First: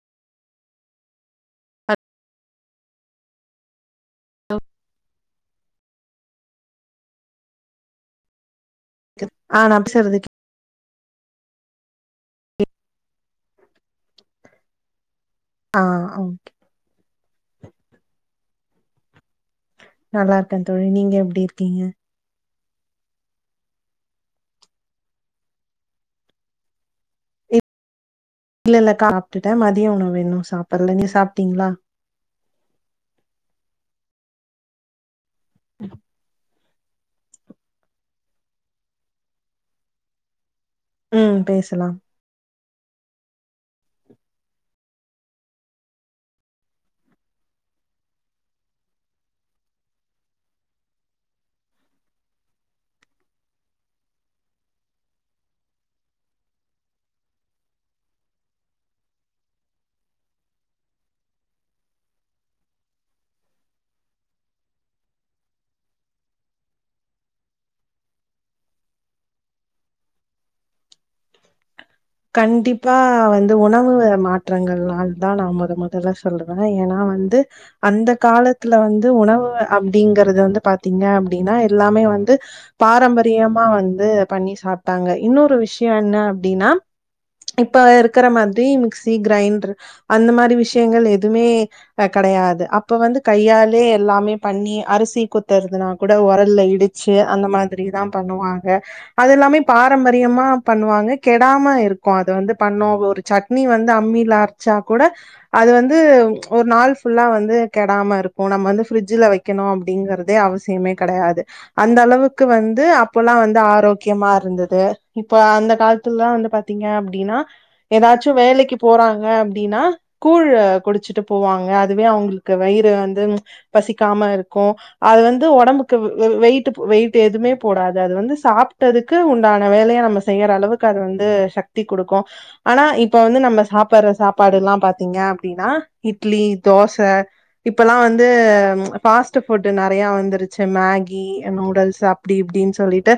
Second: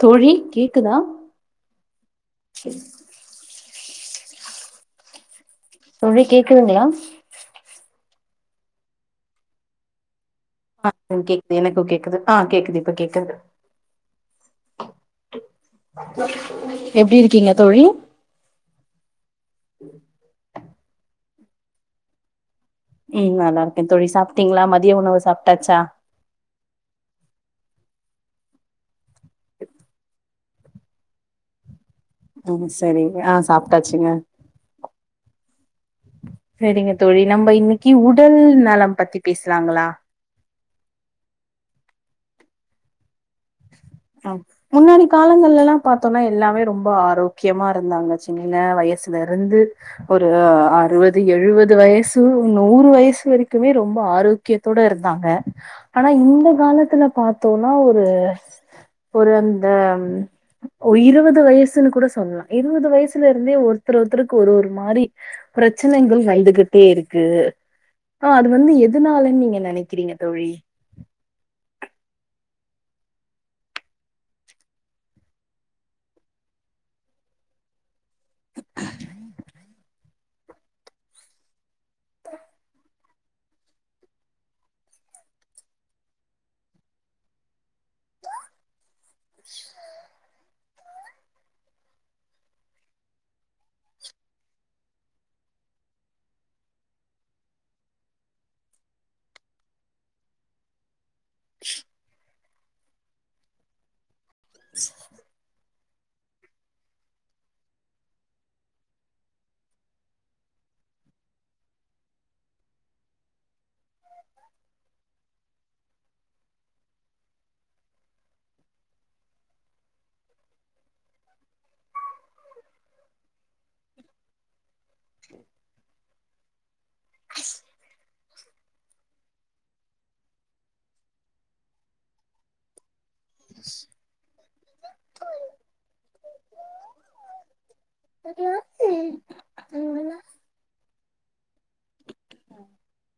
தோழி கேக்குதா ஹலோ சேர் தோழி கேக்குதுங்களா துப் ஆனா நா பேசுறதுப் ஆ கேக்குது எனக்கு கேக்குது ஆ கேக்குது இப்ப கேக்கற்து ஆ ஓகே எப்டி இருக்கீங்க தோழி நல்லாருக்கே தோழி நீங்க எப்டி இருக்கீங்க ம் நல்லாருக்கே தோழி சாப்ட்டீங்களா மதிய உணவு சாப்ட்டாச்சா இல்லல்லக்கா சாப்ட்டுட்டே மதிய உணவு இன்னோ சாப்பல்ல நீ சாப்ட்டீங்களா ம் சரி ஆ சாப்ட்டாச்சுங்க [inaudible] சரிங்க தோழி நம்ம இன்னைக்கு உடல் நலம் பத்தி பேசலாங்களா ம் பேசலா ஆ முன்னாடி காலங்கள் எல்லா பாத்தோம்னா எல்லாமே ரொம்ப ஆரோக்கியமா இருந்தாங்க சின்ன வயசுல இருந்து ஒரு அறுவது எழுவது வயசு நூறு வயசு வரைக்குமே ரொம்ப ஆரோக் க்கியத்தோட இருந்தாங்க ஆனா இந்த காலத்துல பாத்தோனா ஒரு ஒரு அந்த ஒ இருவது வயசுனு கூட சொல்லா இருவது வயசுலருந்தே ஒருத்தர் ஒருத்தருக்கு ஒரு ஒரு மாரி பிரச்சனகள் வந்துகிட்டே இருக்கு ஆ அது வந்து எதுனாலனு நீங்க நெனைக்கிறீங்க தோழி கண்டிப்பா வந்து உணவு மாற்றங்கள்னாள்தா நா மொத மொதல்ல சொல்ற ஏனா வந்து அந்த காலத்துல வந்து உணவு அப்டிங்கறது வந்து பாத்தீங்க அப்டினா எல்லாமே வந்து பாரம்பரியமா வந்து பண்ணி சாப்ட்டாங்க இன்னொரு விஷ்யோ என்ன அப்டினா இப்ப இருக்கற மாதிரி மிக்சி கிரைண்டர் அந்த மாரி விஷ்யங்கள் எதுமே கெடையாது அப்ப வந்து கையாலயே எல்லாமே பண்ணி அரிசி குத்தறதுனா கூட ஒரல்ல இடி ச்சு அந்த மாதிரிதா பண்ணுவாங்க அதெல்லாமே பாரம்பரியமா பண்ணுவாங்க கெடாம இரு க்கு அத வந்து பண்ணோ ஒரு சட்னி வந்து அம்மில அரச்சா கூட அது வந்து ஒரு நாள் ஃபுல்லா வந்து கெடாம இருக்கு நம்ம வந்து ஃபிரிஜ்ஜில வெக்கணு அப்டிங்கறதே அவசியமே கெடையாது அந்த அளவுக்கு வந்து அப்போல்லா வந்து ஆரோக்கியமா இருந்தது இப்ப அந்த காலத்துலல்லா வந்து பாத் தீங்க அப்டினா எதாச்சு வேலைக்கு போறாங்க அப்டினா கூழு குடிச்சிட்டு போவாங்க அதுவே அவுங்களுக்கு வயிறு வந்து பசிக்காம இருக்கு அது வந்து ஒடம்புக்கு வெயிட் வெயிட் எதுமே போடாது அது வந்து சாப்ட்டதுக்கு உண்டான வேலய நம்ம செய்யற அளவு க்கு அது வந்து சக்தி குடுக்கு ஆனா இப்ப வந்து நம்ம சாப்பற சாப்பாடெல்லா பாத்தீங்க அப்டினா இட்லி, தோச இப்பல்லா வந்து ஃபாஸ்ட் ஃபுட் நெறயா வந்துருச்சு மே கி, நூடுல்ஸ் அப்டி இப்டின்னு சொல்லிட்டு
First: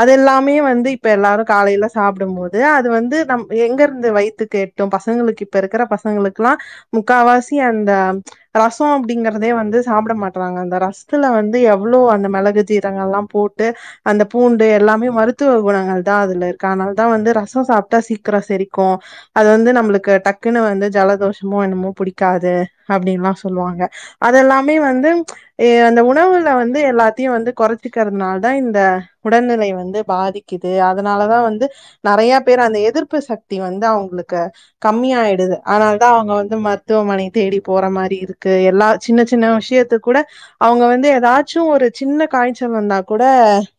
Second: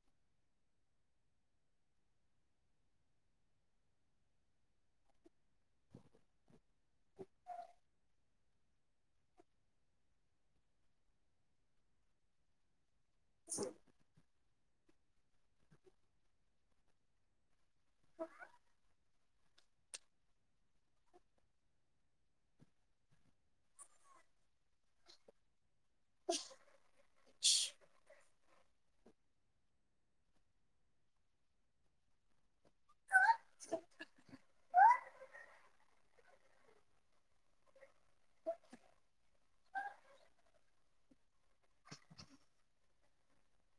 அதெல்லாமே வந்து இப்ப எல்லாரு காலைல சாப்டும்போது அது வந்து நம் எங்க இருந்து வயித்துக்கு எட்டு பசங்களுக்கு இப்ப இருக்கற பசங்களுக்கெல்லா முக்காவாசி அந்த ரசோ அப்டிங்கறதே வந்து சாப்ட மாட்றாங்க அந்த ரசத்துல வந்து எவ்ளோ அந்த மெளகு, ஜீ ரகத்ல்லா போட்டு அந்த பூண்டு எல்லாமே மருத்துவ குணங்கள் தா அதுல இருக்கு அதனால்தா வந்து ரஸ் ரசோ சாப்ட்டா சீக்கிரோ செரிக்கு அது வந்து நம்ளுக்கு டக்குன்னு வந்து ஜலதோஷமோ என்னமோ புடிக்காது அப்டின்னல்லா சொல்லுவாங்க அதெல்லாமே வந்து எ அந்த உணவுல வந்து எல்லாத்தையு வந்து கொறச்சுக்கிறதுனாலதா இந்த உடல்நிலை வந்து பாதி க்குது அதனாலதா வந்து நெறயா பேர் அந்த எதிர்ப்பு சக்தி வந்து அவுங்களுக்கு கம்ம ஆயிடுது அதனாலதா அவுங்க வந்து மருத்துவமனைய தேடி போற மாரி இபடி இருக்கு எல்லா சின்ன சின்ன விஷ்யத்து கூட அவுங்க வந்து எதாச்சு ஒரு சின்ன காய்ச்சல் வந்தா கூட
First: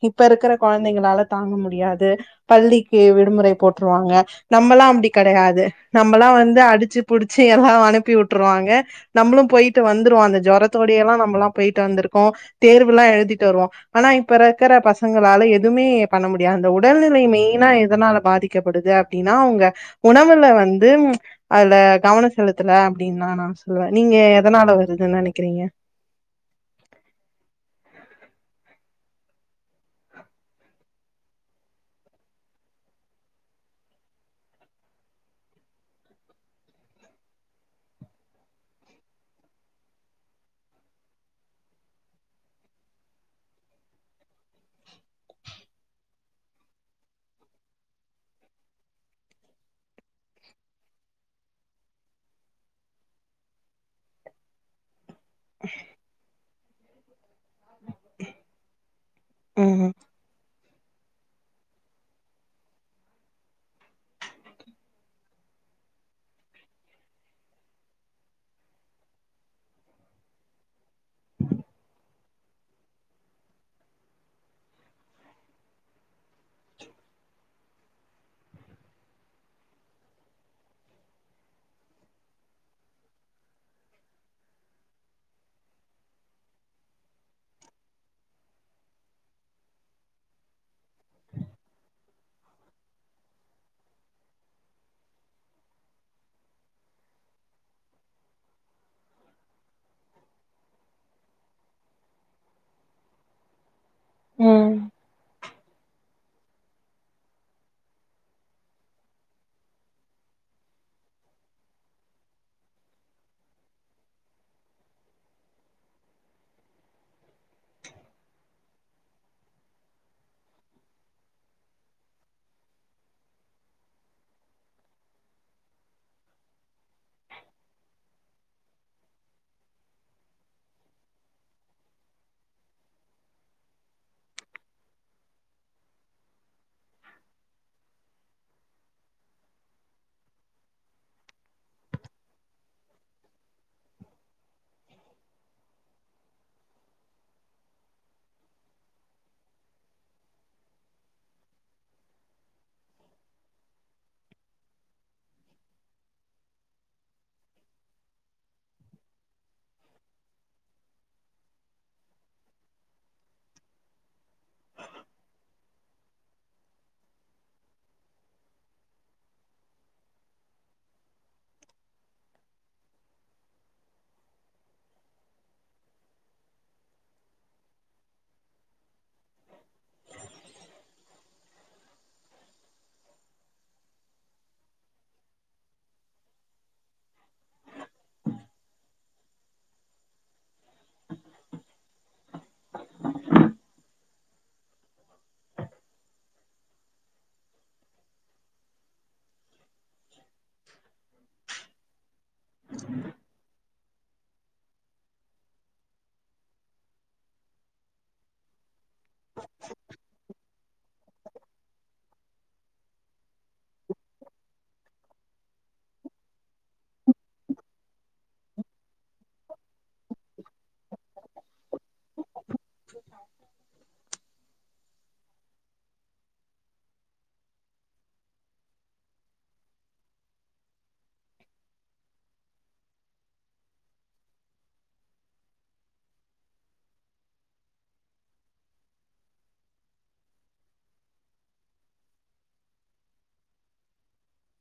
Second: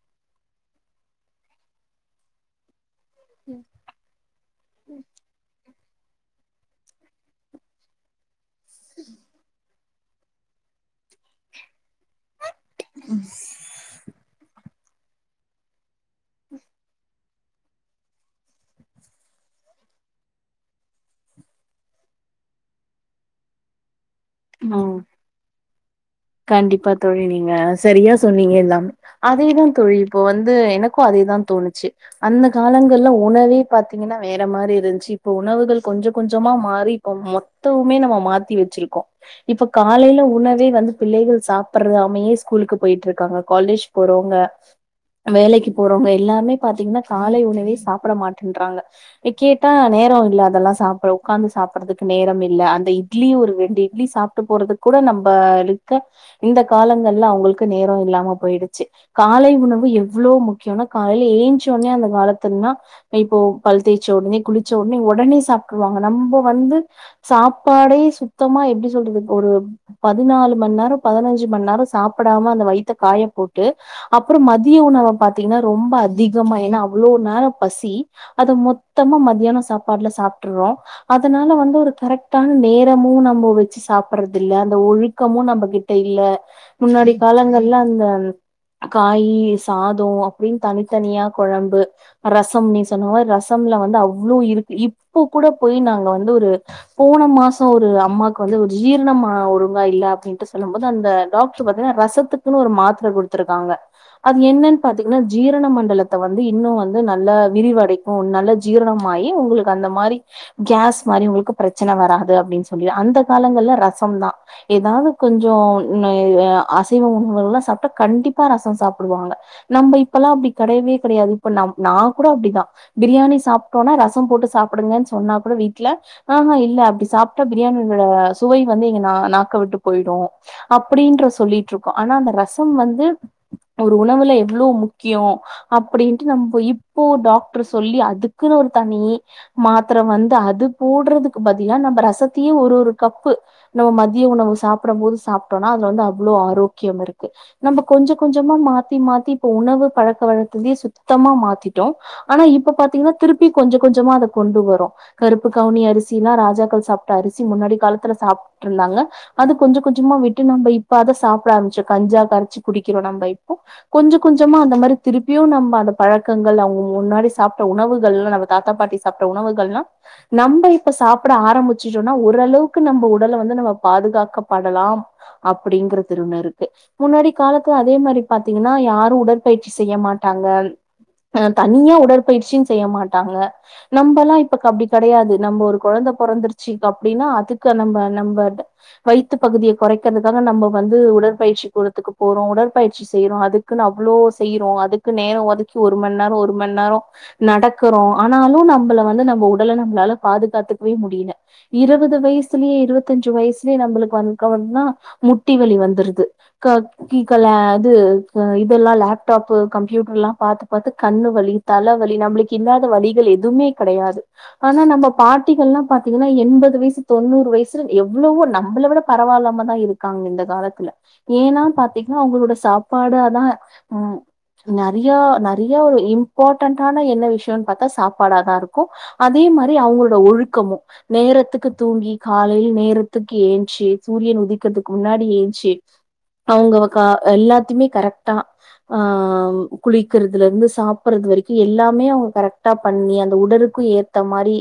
இப்ப இருக்கற கொழந்தைங்களால தாங்க முடியாது பள்ளிக்கு விடுமுறை போட்ருவாங்க நம்மல்லா அப்டி கெடையாது நம்மல்லா வந்து அடிச்சு புடுச்சு எல்லா அனுப்பி வி ட்ருவாங்க நம்மளும் போயிட்டு வந்துருவோ அந்த ஜொரத்தோடயே எல்லா நம்மல்லா போயிட்டு வந்திருக்கோ தேர்வெல்லா எழுதிட்டு வருவோ ஆனா இப்ப இருக்கற பசங்களால எதுமே பண்ண முடியாது அந்த உடல்நிலை மெயினா எதனால பாதி க்கப்படுது அப்டினா அவுங்க உணவுல வந்து அதுல கவனோ செலுத்தல அப்டின்னு நா சொல்லுவ நீங்க எதனால ம் வருதுன்னு நெனைக்கிறீங்க கண்டிப்பா தோழி நீங்க சரியா சொன்னீங்க எல்லாம் அதேதா தோழி இப்போ வந்து எனக்கு அதே தா தோணுச்சு அந்த காலங்கள்ல உணவே பாத்தீங்கன்னா வேற மாரி இருந்ச்சி இப்ப உணவுகள் கொஞ்ச கொஞ்சமா மாறி ம் மொத்தவுமே நம்ம மாத்தி வெச்சிருக்கோ இப்ப காலையில உணவே வந்து பிள்ளைகள் சாப்பற்றாமயே ஸ்கூலுக்கு போயிட்டு இருக்காங்க காலேஜ் போறவங்க வேலைக்கு போறவங்க எல்லார்மே பாத்தீங்கன்னா காலை உணவே சாப்பிட மாட்டேன்றாங்க கேட்டா நேரோ இல்ல அதெல்லா சாப்பட உக்காந்து சாப்புடுறதுக்கு நேரம் இல்ல அந்த இட்லி ஒரு ரெண்டு இட்லி சாப் ட்டு போறதுக்கூட நம்ப இருக்க இந்த காலங்கள்ல அவங்களுக் கு நேரோ இல்லாம போயிடுச்சு காலை உணவு ம். எவ்ளோ முக் கியோனா காலையில ஏஞ்சு ஒட்னே அந்த காலத்துன்னா இப்போ பல் தேச்ச ஒட்னே குளிச்ச ஒட்னே ஒடனே சாப்ட்ருவாங்க நம்ப வந்து சாப்பாடே சுத்தமா எப்டி சொல்றது ஒரு பதிநாலு மண் நேர பதினஞ்சு மண் நேரோ சாப்பிடாம அந்த வயித்த காயப்போட்டு அப்புறோ மத்திய உணவ பாத்தீங்கன்னா ரொம்ப அதிகமா ஏன்னா அவ்ளோ நேர பசி அது மொத்தமா மதியான சாப்பாடுல சாப்ட்டுறோ அதனால வந்து ஒரு கரெக்டான நேரமு நம்ம வெச்சு சாப்புட்றது இல்ல அந்த ஒழு கமு நம்ம கிட்ட இல்ல முன்னாடி காலங்கள்ல அந்த காயி சாதோ அப்டின் தனித்தனியா கொழம்பு ரசம் நீ சொன்ன மாரி ரசம்ல வந்து அவ்ளோ இருக்கு இப்போ கூட போய் நாங்க வந்து ஒரு போன மாசம் ஒரு அம்மாக்கு வந்து ஒரு ஜீரணமா ஒரு வா இல்ல அப்டின்ட்டு சொல்லும் போது அந்த டாக்டர் பாத்தீங்கன்னா ரசத்துக்குன்னு ஒரு மாத்திர குடுத்துருக்காங்க அது என்னன் ம். பாத்தீங்கன்னா ஜீரண மண்டலத் த வந்து இன்னு வந்து நல்ல விரிவடைக்கு நல்ல ஜீரணமாயி உங்களுக்கு அந்த மாரி கேஸ் மாரி உங்களுக்கு பிரச்சன வராது அப்டின்னு சொல்லி அந்த காலங்கள்ல ரசம்தா ஏதாவ்து கொஞ்சோ னுய் அ அசைவ உணவுகள் எல்லா சாப்ட்டா கண்டிப்பா ரசோ சாப்புடுவாங்க நம்ப இப்பெல்லா அப்டி கெடையவே கெடையாது இப்ப நா நா கூட அப்டிதா பிரியாணி சாப்ட்டோனா ரச போட்டு சாப்புடுங்கன்னு சொன்னா கூட வீட்ல அஹா இல்ல அப்டி சாப்ட்டா பிரியாணிணோட சுவை வந்து இங்க நா நா க்க விட்டு போயிடு அப்டின்ற சொல்லிட்ருக்கோ ஆனா அந்த ரசம் வந்து ஒரு உணவுல எவ்ளோ முக்கியோ அப்டின்ட்டு நம்ப இப்போ டாக்டர் சொல்லி அதுக்குன்னு ஒரு தனி மாத்திர வந்து அது போடுறதுக்கு பதிலா நம்ம ரசத்துலயே ஒரு ஒரு கப்பு நம்ம மத் திய உணவு சாப்புட போது சாப்ட்டோனா அதுல வந்து அவ்ளோ ஆரோக்கியம் இருக்கு நம்ம கொஞ்ச கொஞ்சமா மாத்தி மாத்தி இப்ப உணவு பழக்க வழக்கத்ததையே சுத்தமா மாத்திட்டோ ஆனா இப்ப பாத்தீங்கன்னா திருப்பி கொஞ்ச கொஞ்சமா அத கொண்டு வரோ கருப்பு கவுனி அரிசில்லா ராஜாக்கள் சாப்ட்ட அரிசி முன்னாடி காலத்துல சாப்ட்டுருந்தாங்க அது கொஞ்ச கொஞ்சமா விட்டு நம்ப இப்ப அத சாப்ட ஆரம்பிச்சா கஞ்சா கரிச்சு குடிக்கிறோ நம்ப இப்போ கொஞ்ச கொஞ்சமா அந்த மாரி திருப்பியு நம்ப அந்த பழக்கங்கள் அவங்க முன்னாடி சாப்ட்ட உணவுகள்ல நாம தாத்தா பாட்டி சா உணவுகள்னா நம்ப இப்ப சாப்ட ஆரம்பிச்சிட்டோனா ஓரளவுக்கு நம்ப உடல வந்து நம்ம பாதுகாக்கப்படலாம் அப்டிங்கற திருண இருக்கு முன்னாடி காலத்துல அதே மாரி பாத்தீங்கன்னா யாரு உடற்பயிற்சி செய்ய மாட்டாங்க அ தனியா உடற்பயிற்சின்னு செய்ய மாட்டாங்க நம்ம்பமல்லா இப்பக்கு அப்டி கெடையாது நம்ம ஒரு கொழந்தை பொறந்துருச்ச அப்டின்னா அதுக்கு நம்ம நம்ப அத வயித்து பகுதிய கொறக்கிறதுக்காக நம்ம வந்து உடற்பயிற்சி கூடத்துக்கு போறோ உடற்பயிற்சி செய்யுறோ அது க்குன்னு அவ்ளோ செய்றோ அதுக்கு நேரோ ஒதுக்கி ஒரு மணீ நேரோ ஒரு மண் நேரோ நடக்கறோ ஆனாலு நம்பள வந்து நம்ப உ இப்பலா நம்மளால பாதுகாத்துக்கவே முடியல இருவது வயசுலயே இருவத்தஞ்சு வயசு நம்மளுக்கு வன்னா முட்டி வலி வந்துருது தீக்கல அது இதெல்லாம் லேப்டாப் கம்ப்யூட்டர் எல்லா பாத்து பாத்து கண்ணு வலி தலவலி நம்மளுக்கு இல்லாத வலிகள் எதுமே கெடையாது ஆனா நம்ம பாட்டிகள்லா பாத்தீங்கன்னா எண்பது வயசு தொண்ணூறு வயசுல எவ்ளோவோ நம் நம்மள விட பரவால்லாம தா இருக்காங்க இந்த காலத்துல ஏனா பாத்தீங்ன்னா அவங்களோட சாப்பாட அதா ம் நறியா நறியா ஒரு இம்பார்ட்டன்டான என்ன விஷயனு பாத்தா சாப்பாடாதா இருக்கு அதே மாரி அவங்களோட ஒழுக்கமு நேரத்துக்கு தூங்கி காலையில நேரத்துக் ஏன்ச்சு சூரியன் உதிக்கிறதுக்கு முன்னாடி ஏன்ச்சு அவங்க க எல்லாத்தையுமே கரெக்டா ஆ குளிக்கிறதுல இருந்து சாப்பறது வரைக்கு எல்லாமே அவங்க கரெக்டா பண்ணி அந்த உடலுக்கு ஏத் இந்தமாரி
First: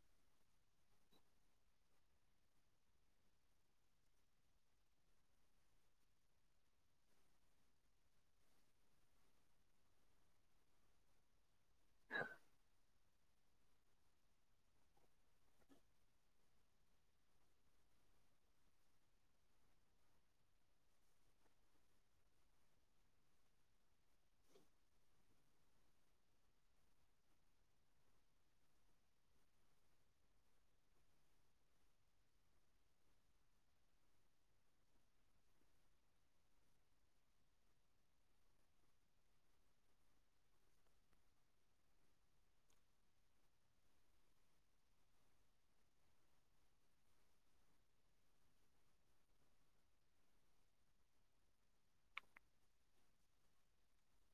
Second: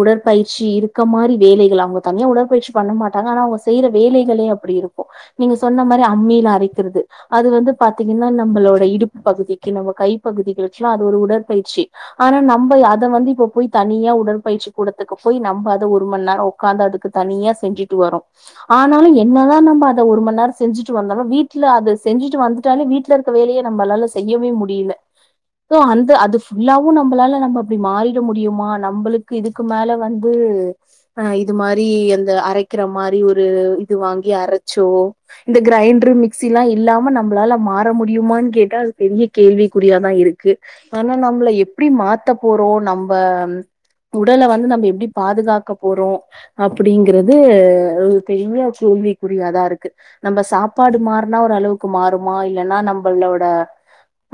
உடற்பயிற்சி இருக்க மாரி வேலைகள் அவங்க தனியா உடற்பயிற்சி பண்ண மாட்டாங்க ஆனா அவங்க செய்யற வேலைகளே அப்படி இருக்கு நீங்க சொன்ன மாரி அம்மில அரைக்கிறது அது வந்து பாத்தீங்கன்னா நம்பளோட இடுப்பு பகுதிக்கு நம்ம கைப்பகுதிகளுக்குல்லா அது ஒரு உடற் பயிற்சி ஆனா நம்ப அத வந்து இப்ப போய் தனியா உடற்பயிற்சி கூடத்துக்கு போய் நம்ப அத ஒரு மணி நேரோ உக்காந்து அதுக்கு தனியா செஞ்சுட்டு வரோ ஆனாலு என்னதா நம்ப அத ஒரு மணி நேரம் செஞ்சுட்டு வந்தாலு வீட்ல அத செஞ்சிட்டு வந்துட்டாலே வீட்டு வீட்ல இருக்க வேலையே நம்பளால செய்யவே முடியல தோ அந்த அது ஃபுல்லாவு நம்பளால நம்ம அப்படி மாறிட முடியுமா நம்பளுக்கு இதுக் க்கு மேல வந்து இது மாரி அந்த அரைக்கிற மாரி ஒரு இது வாங்கி அரச்சோ இந்த கிரைண்டரு மிக்சி எல்லா இல்லாம நம்பளால மாற முடியுமானு கேட்டா அது பெரிய கேள்விக்குறியாதா இருக்கு ஆனா நம்மள எப்டி மாத்த போறோ நம்ப உடல வந்து நம்ம எப்டி பாதுகாக்க போறோ அப்டிங்கிறது வந்து பெரிய கேள்விக்குரியாதா இருக்கு நம்ப சாப்பாடு மாறுனா ஒரு அளவுக்கு மாறுமா இல்லன்னா நம்பளோட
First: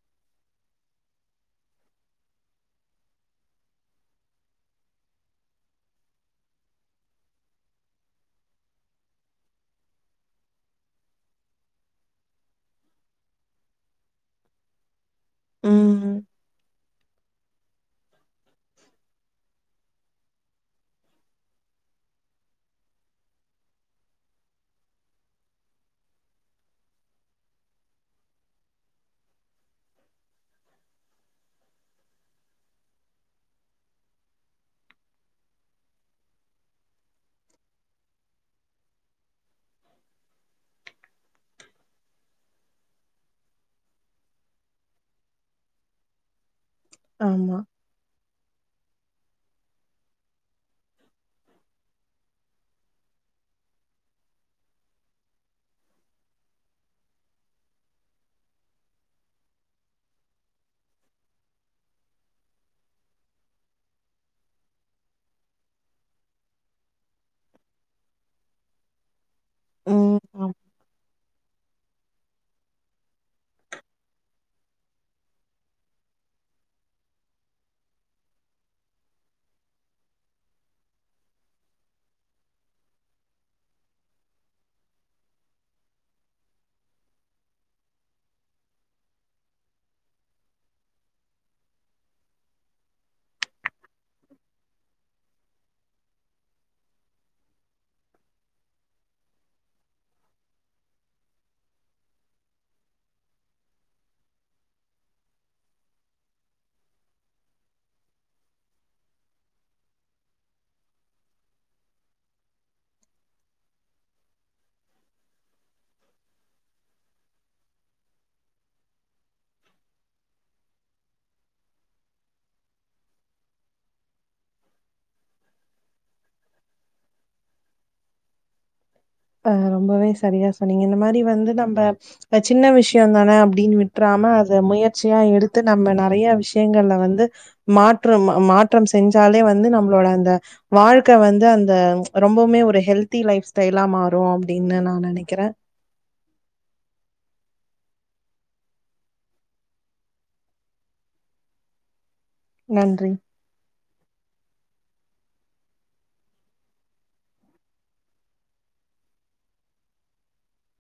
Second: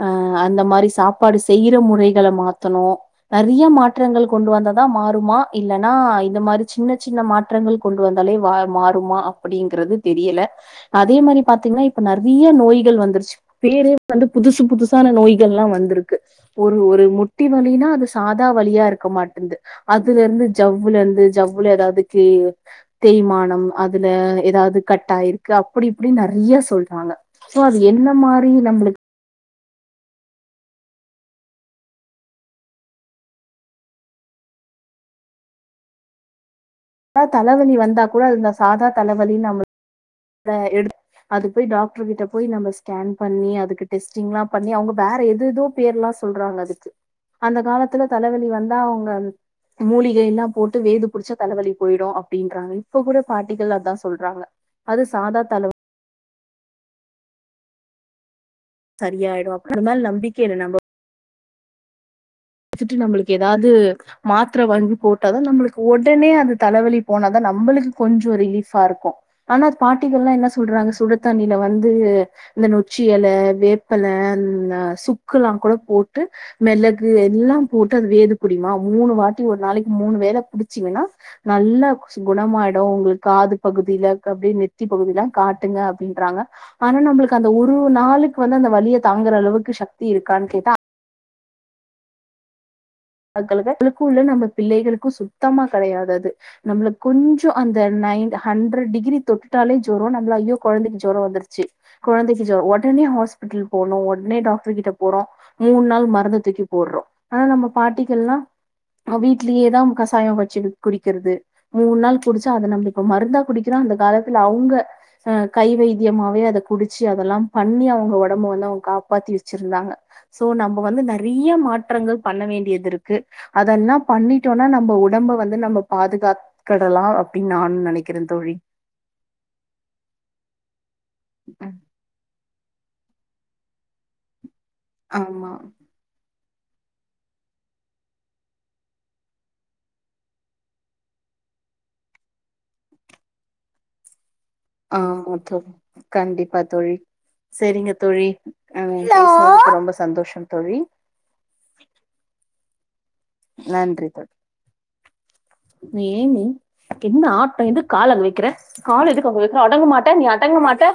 அ அந்த மாரி சாப்பாடு செய்யற முறைகள மாத்தணு நறிய மாற்றங்கள் கொண்டு வந்ததா மாறுமா இல்லன்னா இந்த மாரி சின்ன சின்ன மாற்றங்கள் கொண்டு வந்தாலே மாறுமா அப்டிங்கறது தெரியல அதே மாரி பாத்தீங்கன்னா இப்ப நறிய நோய்கள் வந்துருச்சு பேரே வந்து புதுசு புதுசு புத்தான நோய்கள்லா வந்திருக்கு ம். ஒரு ஒரு முட்டி வலினா அது சாதா வலியா இருக்க மாட்டுன்து அதுல இருந்து ஜவ்வுல இருந்து ஜவ்வுல ஏதாவது கிளி தேய்மானம் அதுல ஏதாது கட் ஆயிருக்கு அப்டி இப்டினு நறிய சொல்றாங்க சோ அது என்ன மாரி நம்மளுக் அ தலவலி வந்தா கூட அந்த சாதா தலவலின் நம்ம அத எடுத் அது போய் டாக்டர் கிட்ட போய் நம்ம ஸ்கேன் பண்ணி அதுக்கு டெஸ்டிங் எல்லா பண்ணி அவங்க வேற எது எதோ பேர்ல்லா சொல்றாங்க அதுக்கு ஆமா. அந்த காலத்துல தலவலி வந்தா அவங்க மூலிகை எல்லா போட்டு வேது புடிச்சா தலைவலி போயிடு அப்டின்றாங்க இப்ப கூட பாட்டிகள் அதா சொல்றாங்க அது சாதா தலவ சரியாயிடு அப்ப நம்மேல நம்பிக்க இல்ல நம்ப வச்சட்டு நம்மளுக்கு ஏதாது மாத்திர வங்கி போட்டாதா நம்மளுக்கு ஒடனே அது தலவலி போனாதா நம்மளுக்கு கொஞ்ச ரிலீஃபா இருக்கு ஆனா பாட்டிகள்லா ம். என்ன சொல்றாங்க சுடுதண்ணியில வந்து இந்த நொச்சி எல வேப்பல அந்த சுக்குலா கூட போட்டு மெளகு எல்லா போட்டு அது வேது புடிமா மூணு வாட்டி ஒரு நாளக்கி மூணு வேல புடிச்சிங்கன்னா நல்லா குணமாயிடு உங்ளு காது பகுதில அப்டியே நெத்தி பகுதிலா காட்டுங்க அப்டின்றாங்க ஆனா நம்ளுக்கு அந்த ஒரு நாளுக்கு வந்து அந்த வலிய தாங்குற அளவுக்கு சக்தி இருக்கான் கேட்டா [inaudible] ளுக்குள்ள நம்ப பிள்ளைகளுக்கு சுத்தமா கெடயாது அது நம்ளுக்கு கொஞ்சோ அந்த நைன் ஹண்ட்ரட் டிகிரி தொட்டுட்டாலே ஜொரோ நம்ள ஐயோ கொழந்தைக்கு ஜொரோ வந்துருச்சு கொழந்தைக்கி ஜொ ஒடனே ஹாஸ்பிட்டல் போனு ஒடனே டாக்டர் கிட்ட போறோ மூண் நாள் மருந்த தூக்கி போட்றோ ஆனா நம்ம பாட்டிகள்லா வீட்லயேதா கசாயம் வச்சு குடிக்கிறது மூண் நாள் குடிச்சா அத நம்ப இப்ப மருந்தா குடிக்கிறோ அந்த காலத்துல அவுங்க ஆ கை வைதியமாவே அத குடிச்சு அதெல்லா பண்ணி அவுங்க ஒடம்ப வந்து அவுங்க காப்பாத்தி வச்சிருந்தாங்க ஸோ நம்ப வந்து நறைய மாற்றங்கள் பண்ண வேண்டியதிருக்கு அதெல்லா பண்ணிட்டோனா நம்ப உடம்ப வந்து நம்ம பாதுகாக் கடலா அப்டின் நானு நெனைக்கிறே தோழி ஆ ரொம்பவே சரியா சொன்னீங்க இந்த மாரி வந்து ம். நம்ப சின்ன விஷ்யோ தான அப்டின் விட்றாம அத முயற்சியா ஆமா எடுத்து நம்ம நறைய விஷ் யங்கள்ல வந்து மாற்றம் மாற்றம் செஞ்சாலே வந்து நம்ளோட அந்த வாழ்க்க வந்து அந்த ரொம்போவுமே ஒரு ஹெல்தி லைஃப் ஸ்டைலா மாறு அப்டின்னு நா ஆமா நெனைக்கிறே கண்டிப்பா தோழி சேரிங்க தோழி ஆ பேசுனதுக்கு ரொம்ப சந்தோஷோ தோழி நன்றி நன்றி தோழி ஏமி என்ன ஆட்டோ எதுகு கால அங்க வைக்கிற கால எதுக்கு அங்க வைக்கிற அடங்க மாட்டே நீ அடங்க மாட்டே